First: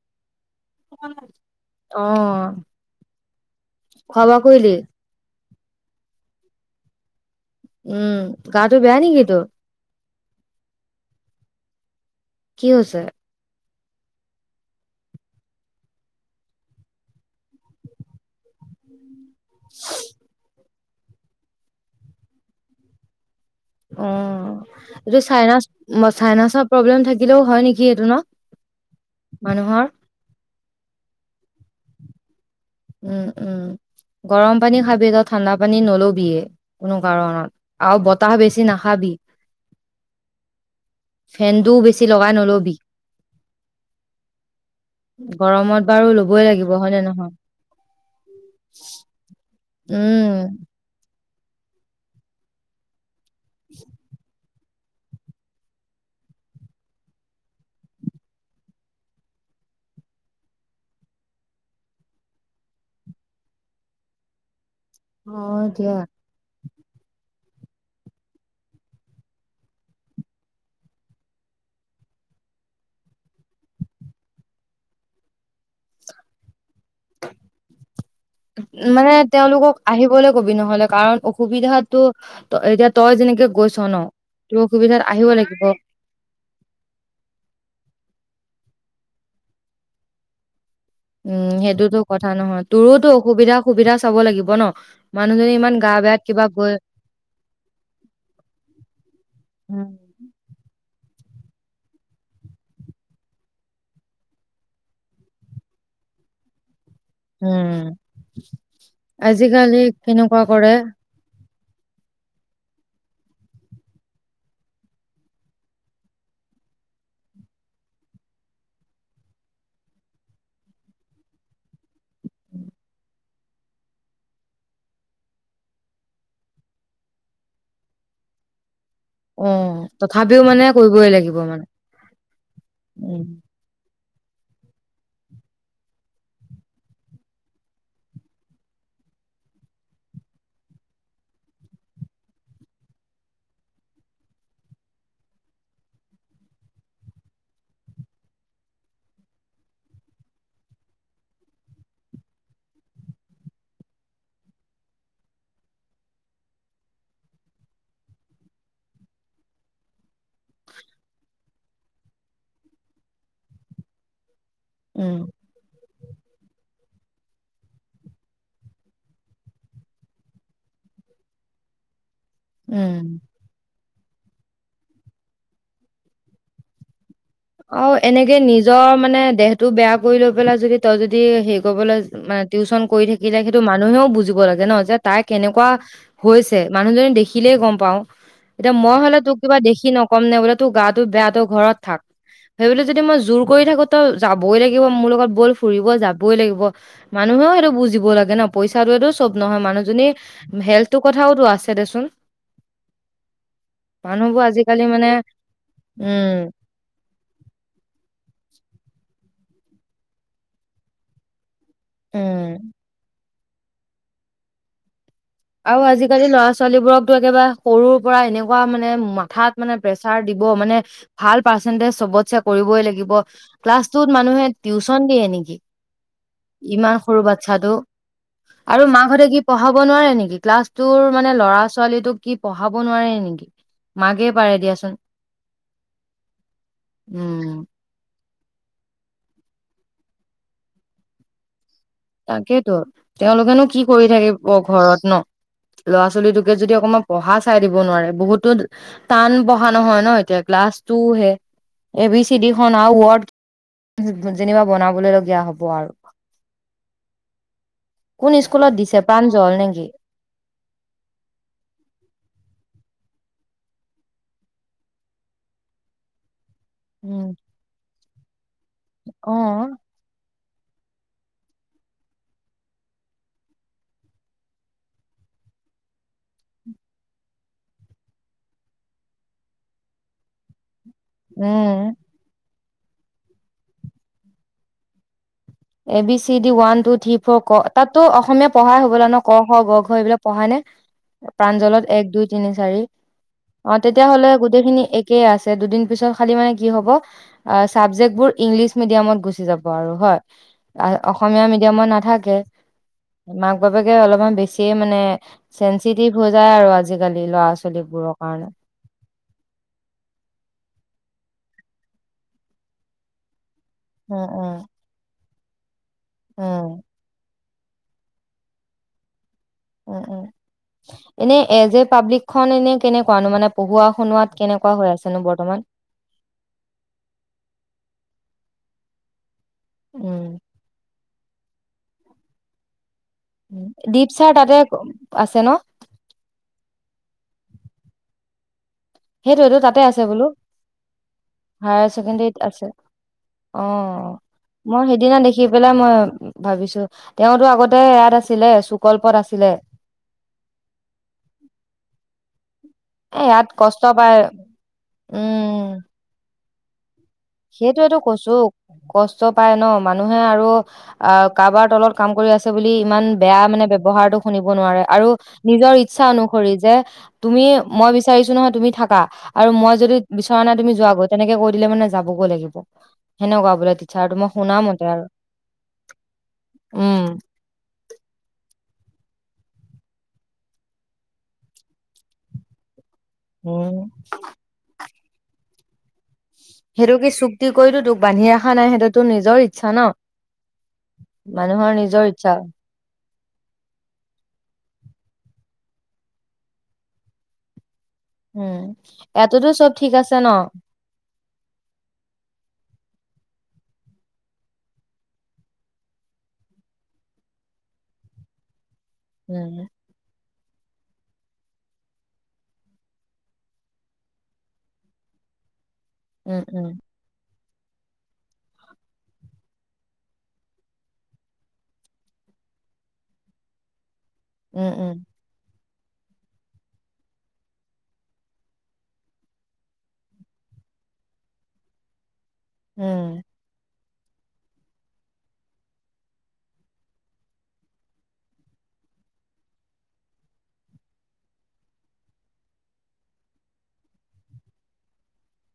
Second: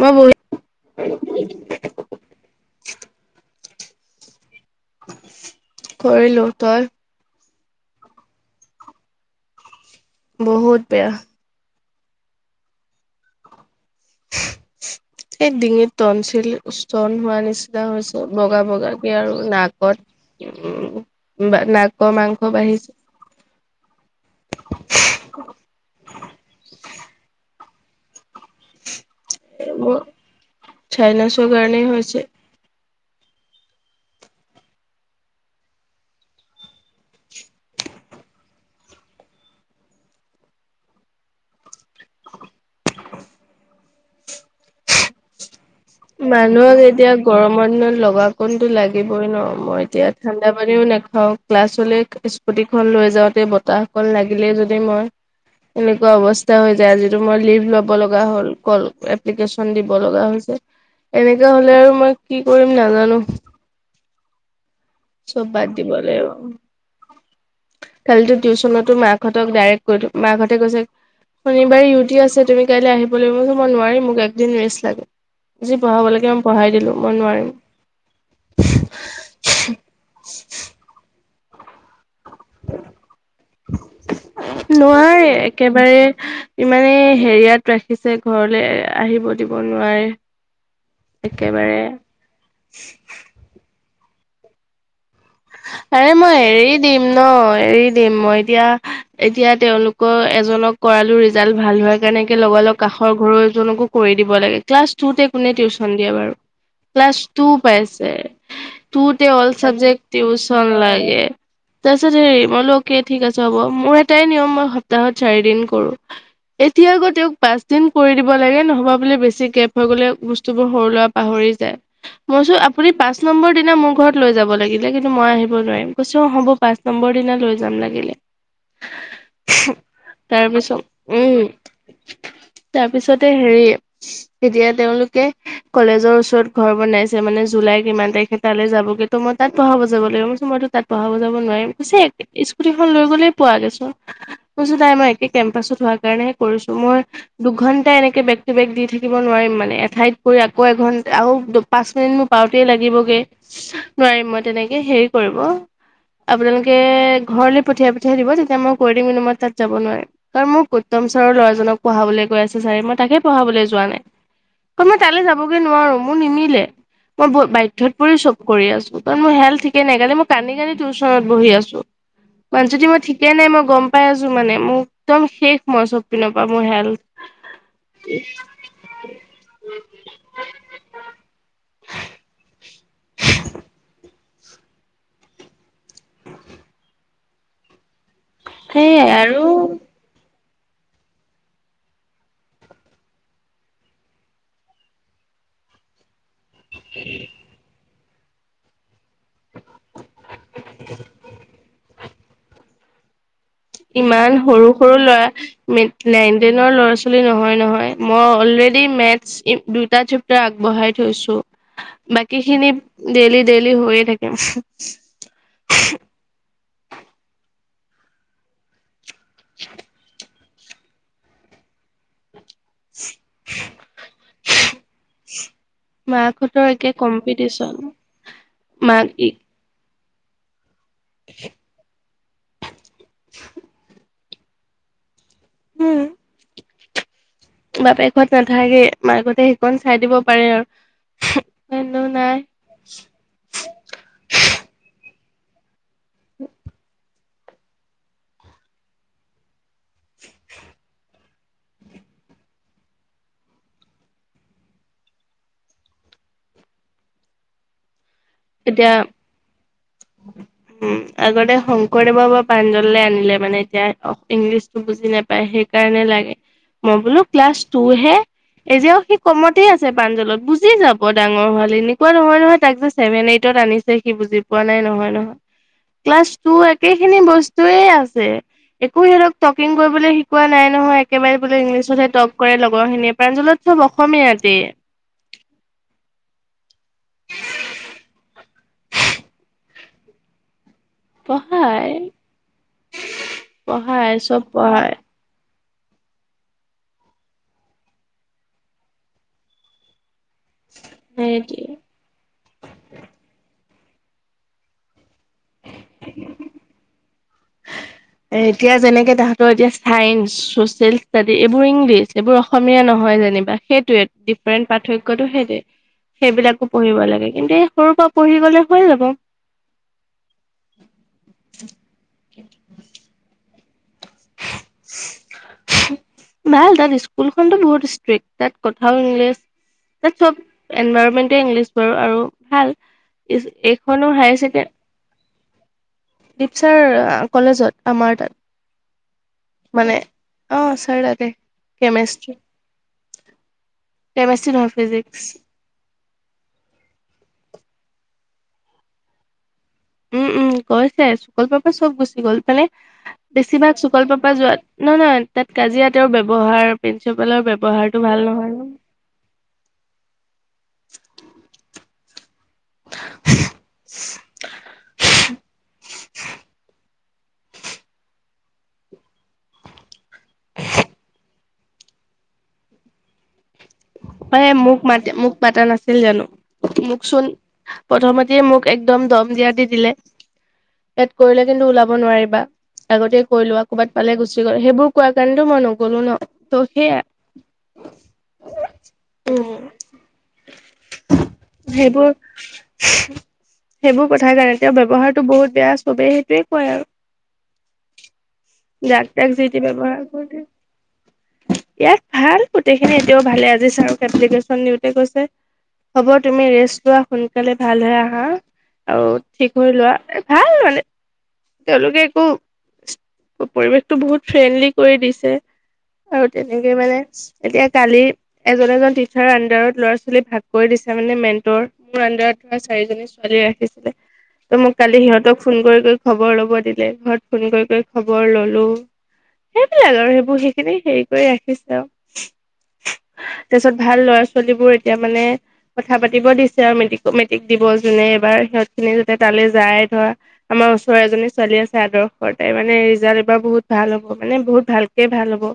মই বহি। অ', খাৱা বোৱা। কৰিলি? কৰিলো তই। উম গাটো বেয়া নেকি তোৰ। বহুত বেয়া। কি হৈছে। এই ডিঙিত টন চিল তন হোৱা নিচিনা হৈছে বগা বগা। আৰু নাকত উ। বা নাকৰ মাংস বাঢ়িছে? অ এইটো চাইনাচ চাইনিছৰ প্ৰব্লেম থাকিলেও হয় নেকি? কি এটো ন। মানুহৰ? মোৰ চাইনাছৰ কাৰণেই হৈছে। উম, উম গৰম পানী খাবি ত ঠাণ্ডা পানী নলবিয়ে কোনো কাৰণত আৰু বতাহ বেছি নাখাবি ফেনটো বেছি লগাই নলবি গৰমত বাৰু ল'বই লাগিব মানুহক হয় নে এতিয়া নহয় গৰম লগা কোনতো লাগিবই ন, মই এতিয়া উম ঠাণ্ডা পানীও নেখা হওক, ক্লাছলৈ স্কুটিখন লৈ যাওঁ বতাহ অকল লাগিলে যদি মই, এনেকুৱা অৱস্থা হৈ যায় আজিটো মই লিভ ল'ব লগা হ'ল কল এপ্লিকেচন দিব লগা হৈছে। এনেকা হলে আৰু মই কি কৰিম নাজানো। চব হয় বাদ দিব দিয়া লে আৰু। কালিতো টিউচনতো মাকহঁতক ডাইৰেক্ট কৈ দি মাকঁহতে কৈছে, শনিবাৰে ইউটি আছে তুমি কাইলৈ আহিব লাগিব মই নোৱাৰিম মোক একদিন ৰেষ্ট লাগে যি পঢ়াব লাগে মই পঢ়াই দিলোঁ মই নোৱাৰিম। মানে তেওঁলোকক আহিবলৈ কবি নহলে কাৰণ অসুবিধাতো এতিয়া তই যেনেকে গৈছ ন তোৰ অসুবিধাত আহিব নোৱাৰে লাগিব একেবাৰে ইমানে হেৰিয়াত ৰাখিছে। ঘৰলৈ আহিব দিব নোৱাৰে। উম একেবাৰে। সেইটোতো কথা নহয়, তোৰোতো অসুবিধা সুবিধা চাব লাগিব ন মানুহজনী ইমান গা আৰে বেয়াত মই কিবা গৈ এৰি দিম ন এৰি দিম মই এতিয়া, এতিয়া উম, তেওঁলোকৰ এজনক কৰালো ৰিজাল্ট ভাল হোৱাৰ কাৰণে লগ লগ কাষৰ ঘৰজনকো কৰি দিব লাগে ক্লাছ টুতে কোনে টিউচন দিয়ে বাৰু। ক্লাছ টু উম, পাইছে, টুতে অল আজিকালি চাবজেক্ট কেনেকুৱা টিউচন কৰে লাগে। তাৰ পিছত হেৰি মইলোকে ঠিক আছে হ'ব মোৰ এটাই নিয়ম মই সপ্তাহত চাৰি দিন কৰো এতিয়া আকৌ তেওঁক পাঁচ দিন কৰি দিব লাগে নহবা বুলি বেছি গেপ হৈ গলে বস্তুবোৰ সৰু লৰা পাহৰি যায় মইছো আপুনি পাঁচ নম্বৰ দিনা মোৰ ঘৰত লৈ যাব লাগিব। কিন্তু মই আহিব নোৱাৰিম কৈছো অ হ'ব পাঁচ নম্বৰ দিনা লৈ যাম লাগিলে। অ, তথাপিও মানে তাৰপিছত কৰিবই লাগিব উম মানে, উম। তেতিয়া তেওঁলোকে কলেজৰ ওচৰত ঘৰ বনাইছে মানে জুলাই কিমান তাৰিখে তালৈ যাবগে তো মই তাত পঢ়াব যাব লাগিব, মইতো তাত পঢ়াব যাব নোৱাৰিম, কৈছে স্কুটিখন লৈ গ'লে পোৱা গৈছোন। মই কৈছোঁ নাই মই একে কেম্পাছত হোৱাৰ কাৰণেহে কৰিছো মই দুঘন্টা এনেকে বেক টু বেক দি থাকিব নোৱাৰিম মানে এঠাইত কৰি আকৌ এঘণ্টা আৰু পাঁচ মিনিট মোৰ পাওঁতে লাগিবগে নোৱাৰিম মই তেনেকে হেৰি কৰিব, আপোনালোকে ঘৰলে পঠিয়াই পঠিয়াই দিব তেতিয়া মই কৈ দিম কিন্তু মই তাত যাব নোৱাৰিম কাৰণ মোৰ গৌতম ছাৰৰ ল'ৰাজনক পঢ়াবলৈ কৈ আছে ছাৰে মই তাকে পঢ়াবলৈ যোৱা নাই। অ, মই উম, তালৈ যাবগে নোৱাৰো, মোৰ নিমিলে। মই ব বাধ্যত পৰি চব কৰি আছো। কাৰণ মোৰ হেল্থ ঠিকে নাই কালি মই কান্দি কান্দি টিউচনত বহি আছো। মানিছো মই উম। ঠিকে নাই মই গম পাই আছো মানে মোক একদম শেষ মই চব পিনৰ পৰা, মোৰ হেল্থ অ, এনেকে নিজৰ মানে দেহটো বেয়া কৰি লৈ পেলাই যদি তই যদি হেৰি কৰিবলৈ মানে টিউচন কৰি থাকিলে সেইটো মানুহেও বুজি দিব লাগে নহয় যে তাই কেনেকুৱা হৈছে মানুহজনি দেখি কিলেই গম পাওঁ। এতিয়া মই সেইয়াই হ'লে তোক আৰু কিবা দেখি নক'ম ‌‌ টো গাটো বেয়া তই ঘৰত থাক। সেই বুলি যদি মই জোৰ কৰি থাকোঁ তই যাবই লাগিব মোৰ লগত বল ফুৰিব যাবই লাগিব। ব মানুহেও সেইটো বুজিব। ব লাগে ন পইচাটোৱেটো। চব নহয় মানুহজনী হেল্থৰ কথাওতো আছে দেচোন। ইমান মানুহবোৰ সৰু আজিকালি সৰু মানে ল'ৰা নাইন উম টেনৰ ল'ৰা ছোৱালী নহয় নহয় মই অলৰেডি মেটচ দুটা চেপ্টাৰ আগবঢ়াই থৈছোঁ। বাকী উম খিনিত ডেইলী। ডেইলি হৈয়ে থাকে। আও আজিকালি ল'ৰা ছো ' ছোৱালীবোৰকতো একেবাৰে সৰুৰ পৰা এনেকুৱা মানে মাক থাঠাত মানে প্ৰেছাৰ। দিব মানে ভাল পাৰছেনন্টেজ চবতছে কৰিবই লাগিব। ক্লাছ টুত মানুহে টিউচন দিয়ে নেকি মাকহঁতৰ একে ইমান সৰু বাচ্ছাটো কম্পিটিচন আৰু মাক মাকহঁতে ই কি পঢ়াব নোৱাৰে নেকি। ক্লাছ। তোৰ মানে ল'ৰা ছোৱালী তোক কি পঢ়াব নোৱাৰে নেকি মাকে। পাৰে দিয়াচোন। হুম উম ঘৰত নাথাকে মাকতে সিকন চাই দিব পাৰে আৰু। কিন্তু নাই তাকেইতো তেওঁলোকেনো কি কৰি থাকিব ঘৰত ন। ল'ৰা ছোৱালী টোকে যদি অকণমান পঢ়া। চাই দিব নোৱাৰে। কোন স্কুলত এতিয়া দিছে প্ৰাঞ্জল নেকি? উম আগতে শংকৰদেৱ বা পাঞ্জল। কেলে আনিলে মানে এতিয়া ইংলিছটো বুজি নাপায়। সেইকাৰণে লাগে। মই বোলো উম ক্লাছ টু হে। এ যে উসিত অ কমতে আছে প্ৰাঞ্জলত বুজি। বুজি যাব ডাঙৰ হ'লে এনেকুৱা নহয় নহয় তাক যে ছেভেন এইটত আনিছে সি বুজি। কোৱা নাই নহয় ন ক্লাছ টু একে খিনি বস্তুয়ে আছে একো সিহঁতক টকিং কৰিবলে শিকোৱা নাই নহয়। [unintelligible] বোলে উম ইংলিছতহে টপ কৰে লগ। গৰখিনি [unintelligible] প্ৰাঞ্জলত টো লগ পামে আজি A B C D one two three four ক তাতো অসমীয়া পঢ়াই হ'বলা ন ক খ গ ঘৰ এইবিলাক পঢ়াই নে প্ৰাঞ্জলত পঢ়ায় এক দুই তিনি চাৰি অ তেতিয়া পঢ়ায় হলে চব গোটেই খিনি পঢ়ায় একেই আছে দুদিন পিছত খালি মানে কি হব অ চাবজেক বোৰ ইংলিছ মিডিয়ামত গুচি যাব আৰু হয় অসমীয়া সেইটোৱে। মিডিয়ামত নাথাকে মাক বাপেকে অলপমান বেছিয়ে মানে চেন্সিটিভ হৈ যায় আৰু আজি আজিকালি ল'ৰা চো এ এতিয়া যেনেকে তাহা ত এতিয়া চাইন্ঞ্চ চচিয়েল ষ্টাডি এইবোৰ ইংলিছ এইবোৰ অসমীয়া নহয় যেনিবা সেইটোয়ে উম উম ডিফাৰেণ্ট পাৰ্থক্যতটো সেই তে উম সেইবিলাকো পঢ়িব লাগে কিন্তু সৰুৰ পৰা পঢ়ি গলে হৈ যাব এনে এ জে পাব্লিক খন এনে কেনেকুৱানো মানে পঢ়োৱা শুনোৱাত কেনেকুৱা হৈ আছেনো বৰ্তমান ভাল তাত স্কুলখনতটো বহুত ষ্ট্ৰিক্ট তাত কোথাও ইংলিছ তাত উম চব এনভাইৰমেণ্ট গোটেই ইংলিছ বাৰু আৰু ভাল উম দীপ এইখনো ছাৰ হায়াৰ তাতে আছে ন ছেকেণ্ড দীপচাৰ কলেজত আমাৰ তাত সেইটোটো তাতে মানে আছে বোলো অ' ছাৰ তাতে হায়াৰ কেমেষ্ট্ৰি চছেকেণ্ডাৰীত আছে অ কেমেষ্ট্ৰি নহয় মই সেইদিনা ফিজিক্স দেখি পেলাই মই ভাবিছো তেওঁতো আগত তে ইয়াত আছিলে সুকল্পত আছিলে উম উম গৈছে চুকল্পৰ পৰা চব গুচি গ'ল মানে এ ইয়াত বেছিভাগ কষ্ট পায় চুকল্পৰ পৰা যোৱ নহয় নহয় তাত কাজিয়া তেওঁৰ ব্যব ব্যৱহাৰ প্ৰিন্সিপালৰ সেইটোটো ব্যৱহাৰটো ভাল কৈছো নহয়। কষ্ট পাই ন মানুহে আৰু অ কাৰোবাৰ তলত কাম কৰি আছে বুলি ইমান বেয়া মানে ব্যৱহাৰটো শুনিব নোৱাৰে আৰু নিজৰ ইচ্ছা অনুসৰি যে তুমি মই বিচাৰিছো নহয় তুমি থাকা আৰু মই যদি বিচৰা নাই তুমি যোৱা গৈ তেনেকে কৈ দিলে মানে যাবগৈ লাগিব সেনেকুৱা বোলে টিচাৰটো মই অ শুনা মোক মতে মা আৰু মোক মাতা নাছিল জানো উম, মোকচোন প্ৰথমতে মোক এক একদম দম দিয়াত দি দিলে ইয়াত কৰিলে কিন্তু ওলাব নোৱাৰিবা। আগতে কৈ লোৱা উম। ক'ৰবাত পালে গুচি গল সেইবোৰ কোৱা কাৰণে টো মই নগলো ন! ত' সেইটো সেয়া কি চুক্তি কৰিতো তোক বান্ধি ৰখা নাই সেইটো তোক তোৰ নিজৰ উম, ইচ্ছা ন, মানুহৰ সেইবোৰ নিজৰ ইচ্ছা সেইবোৰ কথাই কাৰণে এ তেওঁ ব্যৱহাৰতটো বহুত বেয়া সবেই সেইটোৱে কয় আৰু উম যাক তাক যি ইয়াতোতো চব ঠিক ব্যৱহাৰ আছে ন কৰে, ইয়াত ভাল প্ৰতি এ এতিয়াও ভালে আজি চাৰ ক এপ্লিকেচন দিওঁ তে কৈছে হ'ব তুমি ৰেষ্ট লোৱা, সোনকালে ভাল হৈ আহা। আৰু ঠিক হৈ উম লোৱা। ভাল মানে তেওঁলোকে একো পৰিৱেশতটো বহুত ফ্ৰেণ্ডলি কৰি দিছে। আৰু উম উম তেনেকেই মানে এতিয়া কালি এজন এজন তিছাৰৰ আনডাৰত লৰা ছোৱালী ভাগ কৰি দিচে, মানে মেণ্টৰ মোৰ আনডাৰত ধৰা চাৰিজনী ছোৱালী ৰাখিদিচে। ত মোক উম কালি সিহঁতক ফোন কৰি খবৰ লব দিলে ঘৰত ফোন কৰি কৰি খবৰ ললো সেইবিলাক আৰু সেইবোৰ সেইখিনি হেৰি কৰি ৰাখিছে আৰু উম তাৰপিছত ভাল ল'ৰা ছোৱালীবোৰ এতিয়া মানে, কথা পাতিব দিছে আৰু মেট্ৰিক মেট্ৰিক দিব যোনে এবাৰ সিহঁত খিনি যাতে তালৈ যায় ধৰা আমাৰ ওচৰৰ এজনী ছোৱালী আছে আদৰ্শ তাই মানে ৰিজাল্ট এবাৰ বহুত ভাল হ'ব মানে বহুত ভালকে ভাল হ'ব।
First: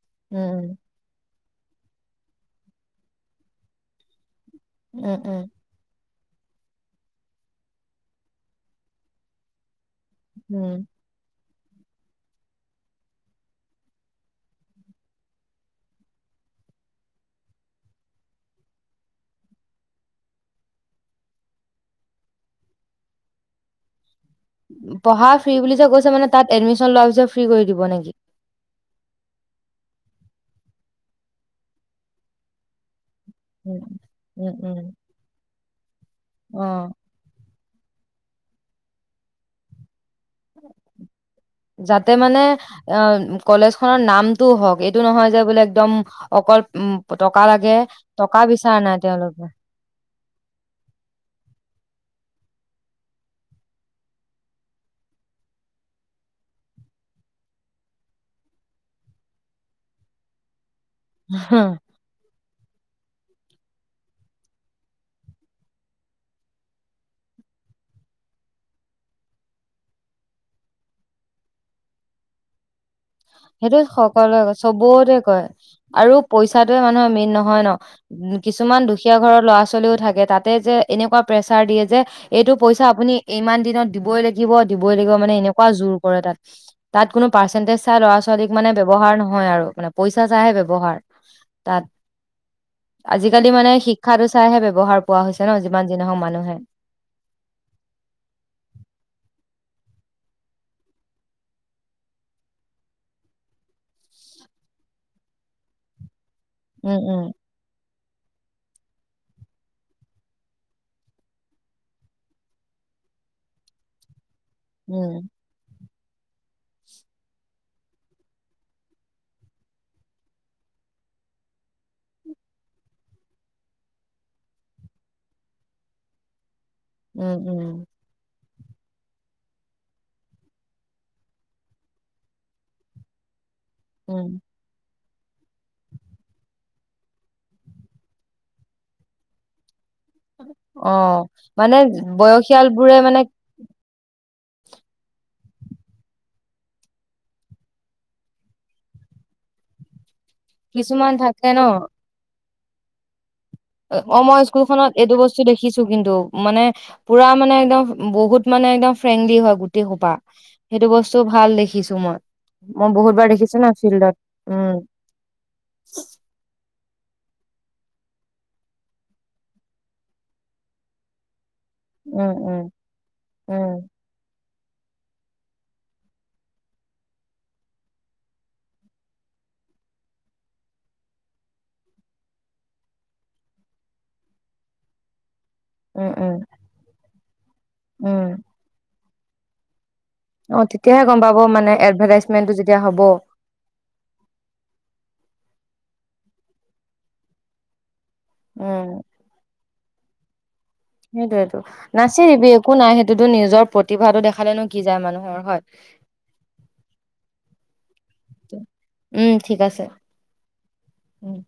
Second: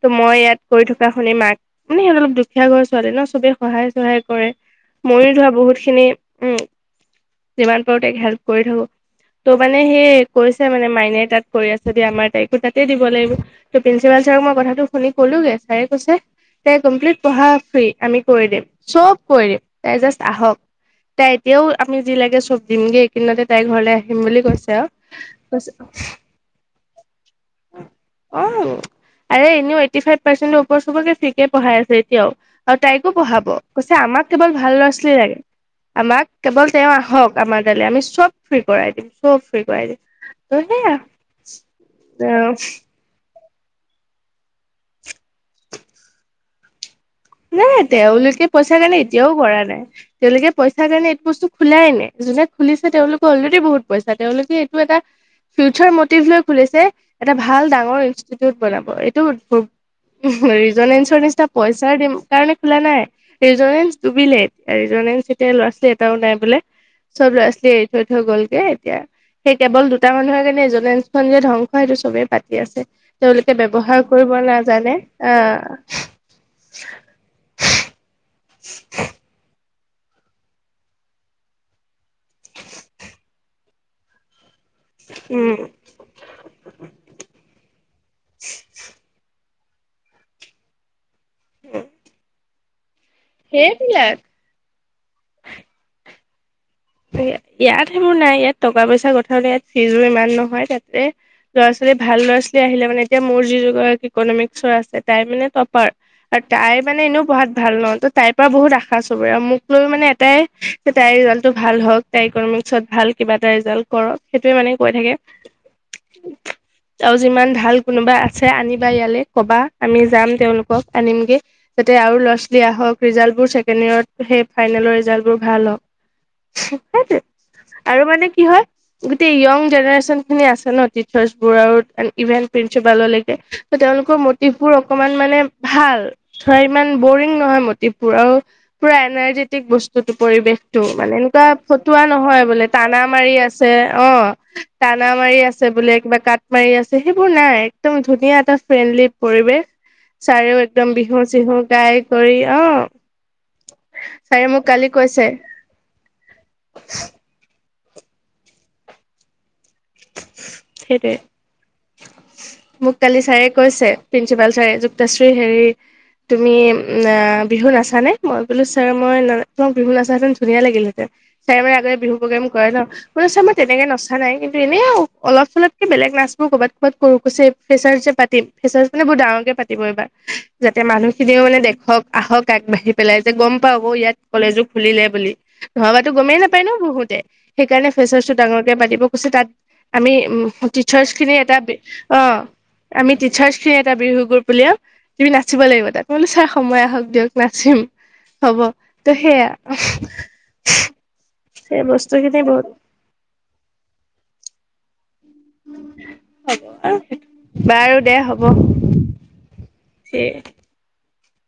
ত মই ইয়াত উম কৰি থকা শুনি মাক মানে সিহঁত অলপ দুখীয়া ঘৰ ছোৱালী ন চবে সহায় চহায় কৰে। উম উম উম মইয়ো উম ধৰা বহুত খিনি উম যিমান পাৰোতেক হেল্প কৰি থাকো, ত' মানে মানে সেয়ে কৈছে উম। মানে মাইনে তাত কৰি আছছে দিয়া আমাৰ তাৰকো তাতে দিব লাগিব ত' প্ৰিন্ঞ্চিপাল ছাৰক মই কথাটো শুনি ক'লোগে ছাৰে কৈছে- তাই কমপ্লিট পঢ়া ফ্ৰী, আমি কৰি দিম চব কৰি দিম। তাই জাষ্ট আহক তাই এতিয়াও আমি যি লাগে চব দিমগে এইকদনাতে তাইৰ ঘৰলৈ আহ পঢ়া ফ্ৰী বুলি যে কৈছে মানে তাত এডমিশন লোৱা জা ফ্ৰী কৰি দিব নে? অ আৰে এনেও টি ফাইভ পাৰ্চেণতেজ ওপৰত চবকে ফ্ৰী কে পঢ়াই আছে এতিয়াও আৰু তাই পঢ়াব উম কৈছে আমাক উম কেৱল ভাল উম ল'ৰা ছোৱালী লাগে। আমাক অ কেৱল তেওঁ আহক আমাৰ আমি চব ফ্ৰী কৰাই দিম চব ফ্ৰী কৰাই দিম। ত' সেয়া যাতে মানে অ', অ কলেজ খনৰ নামটোও হওক, এইটো নহয় যে বোলে একদম অকল উম টকা লাগে নাই টকা তেওঁলোকে পইচা বিচৰা কাৰণে নাই এতিয়াও তেওঁলোকে কৰা নাই তেওঁলোকে পইচা কাৰণে এইটো বস্তু খোলাই নাই। যোনে খুলিছে তেওঁলোকৰ অলৰেডি বহুত পইচা তেওঁলোকে এইটো এটা ফিউচাৰ মটিভ লৈ খুলিছে এটা ভাল ডাঙৰ ইণ্ষ্টিটিউট বনাব এইটো জনেঞ্চৰ নিচিনা পইচাৰ দিম সেইকাৰণে খোলা নাই ৰিজনেঞ্চ ডুবিলে এয়া ৰিজনেঞ্চ এতি ল'ৰা ছোৱালী এটাও নাই বোলে চব লৰাছোৱালী এৰি থৈ থৈ গল গেএতিয়া সেই কেৱল দুটা মানুহে ৰিজনেঞ্চখন যে ধ্বংস সেইটো চবেই পাতি আছে তেওঁলোকে সেইটো ব্যৱহাৰ কৰিব সকলোৱে কয় নাজানে চবতে কয় আহ আৰু পইচটোৱে মানুহৰ মেইন নহ হয় ন উ কিছুমান দুখীয়া ঘৰৰ ল'ৰা চলিও থাকে তাতে যে এনেকুৱা প্ৰেচাৰ দিয়ে যে এইটো পইচা আপুনি ইমান দিনত দিব‌ই লাগিব [unintelligible] উম অধিক মানে ব্যৱহাৰ নহয় হয় আৰু মানে পইচা চাইহে ব্যৱহাৰ তাত আজিকালি মানে সেইবিলাক শিক্ষাটো চাইহে ব্যৱহাৰ পোৱা হৈছে ন যিমান যিহঁওক মানুহ হয় ইয়াত সেনো নাই ইয়াত টকা পইচা কথালে ইয়াত ফিজো ইমান নহয় তাতে ল'ৰা ছোৱালী ভাল ল'ৰা ছোৱালী আহিলে মানে এতিয়া মোৰ যি দুগৰাকী ইকনমিক্সৰ আছে তাই মানে টপাৰ তাই উম মানে এনেও উম পঢ়াত ভাল নহ ত তাইৰ পৰা বহুত আশা চবৰে আৰু মোক লৈ মানে এটাই যে তাইৰ ত ভাল হওক তাই ইকমিক্সত ভাল কিবা এটা ৰিজাল্ট কৰক সেইটোৱে মানে কৈ থাকে উম আৰু যিমান ভাল কোনোবা আছে আনিবা ইয়ালে কবা আমি যাম তেওঁলোকক আনিমগে যাতে আৰু ল'ৰা-ছোৱালী আহক ৰিজাল্টবোৰ ছেকেণ্ড ইয়েৰত সেই ফাইনেলৰ ৰিজাল্টবোৰ ভাল হওঁক উম উম আৰু মানে কি হয় গোটেই য়ং জেনেৰেচন খিনি আছে ন টিচাৰ্চ বোৰ ইভেন প্ৰিন্ঞ্চিপাললৈকে তেওঁলোকৰ উম মটিভবোৰ অকমান মানে ভাল ধৰা ইমান বৰিং নহয় মতিবুৰ আৰু পুৰা এনাৰ্জেটিক বস্তু ইটো পৰিৱেশটো অ মানে এনেকুৱা মানে ফতুৱা নহয় বোলে বয়সীয়াল বোৰে টানা মানে মাৰি আছে অ তাানা মাৰি আছে বোলে কিবা কাট মাৰি আছে সেইবোৰ নাই, একদম ধুনীয়া এটা ফ্ৰেণ্ডলি পৰিৱেশ। চাৰেও একদম কিছুমান বিহু থাকে চিহু ন গাই কৰি অ অ মই ছাৰে মোক কালি স্কুলখনত এইটো কৈছে বস্তু দেখিছো কিন্তু। মানে, পুৰা মানে একম বহুত মানে একদম ফ্ৰেলি হয় খোপা, সেইটো সেইটোৱে বস্তু ভাল দেখিছো মই। মই মোক কালি বহুতবাৰ ছাৰে দেখিছো না কৈছে ফিল্ডত প্ৰিন্সিপাল ছাৰে উম। উম আ বিহু নাচানে? মই বোলো ছাৰ মই ন বিহু নাচাহেঁতেন ধুনীয়া লাগিলহেঁতেন। চাৰে মানে আগতে বিহু উম উম প্ৰগ্ৰেমকৰে ন? মই চাৰ উম তেনেকে নচা নাই কিন্তু এনে অলপ চলপকে বেলেগ ক্লাছবোৰ কবাত কবাত কৰো কৈছে। ফেচাছ্ যে পাতিম, ফেচাছ্ মানে বহু ডাঙৰকে পাতিব এইবাৰ। যাতে মানুহখিনিও মানে দেখক আহক আগবাঢ়ি পেলাই যে গম পাওঁক ইয়াত কলেজো খুলিলে বুলি। নহবাতো উম গমে উম নাপায় ন বহুতে? সেইকাৰণে ফেচাৰ টো উম ডাঙৰকে পাতিব কৈছে তাত আমি উম অ তেতিয়াহে টিচাৰ্চ গম পাব খিনিৰ এটা মানে বি অ এডভাৰটাইজমেন্টটো যেতিয়া হব আমি টিচাৰ্চ খিনিৰ এটা বিহু গ্ৰুপ উলিয়াম, তুমি নাচিব লাগিব। তাত মানে চাৰ সময় আহক দিয়ক, নাচিম। হ'ব উম ত সেয়া। [unintelligible] সেইটোৱেটো, সেই নাচি বস্তুখিনি দিবি বহুত একো নাই সেইটোতো নিজৰ প্ৰতিভাটো দেখালে নো কি যায় মানুহ। ধৰ হয় হ'ব আৰু বাৰু দে হ'ব উম ঠিক আছে। ঠিক উম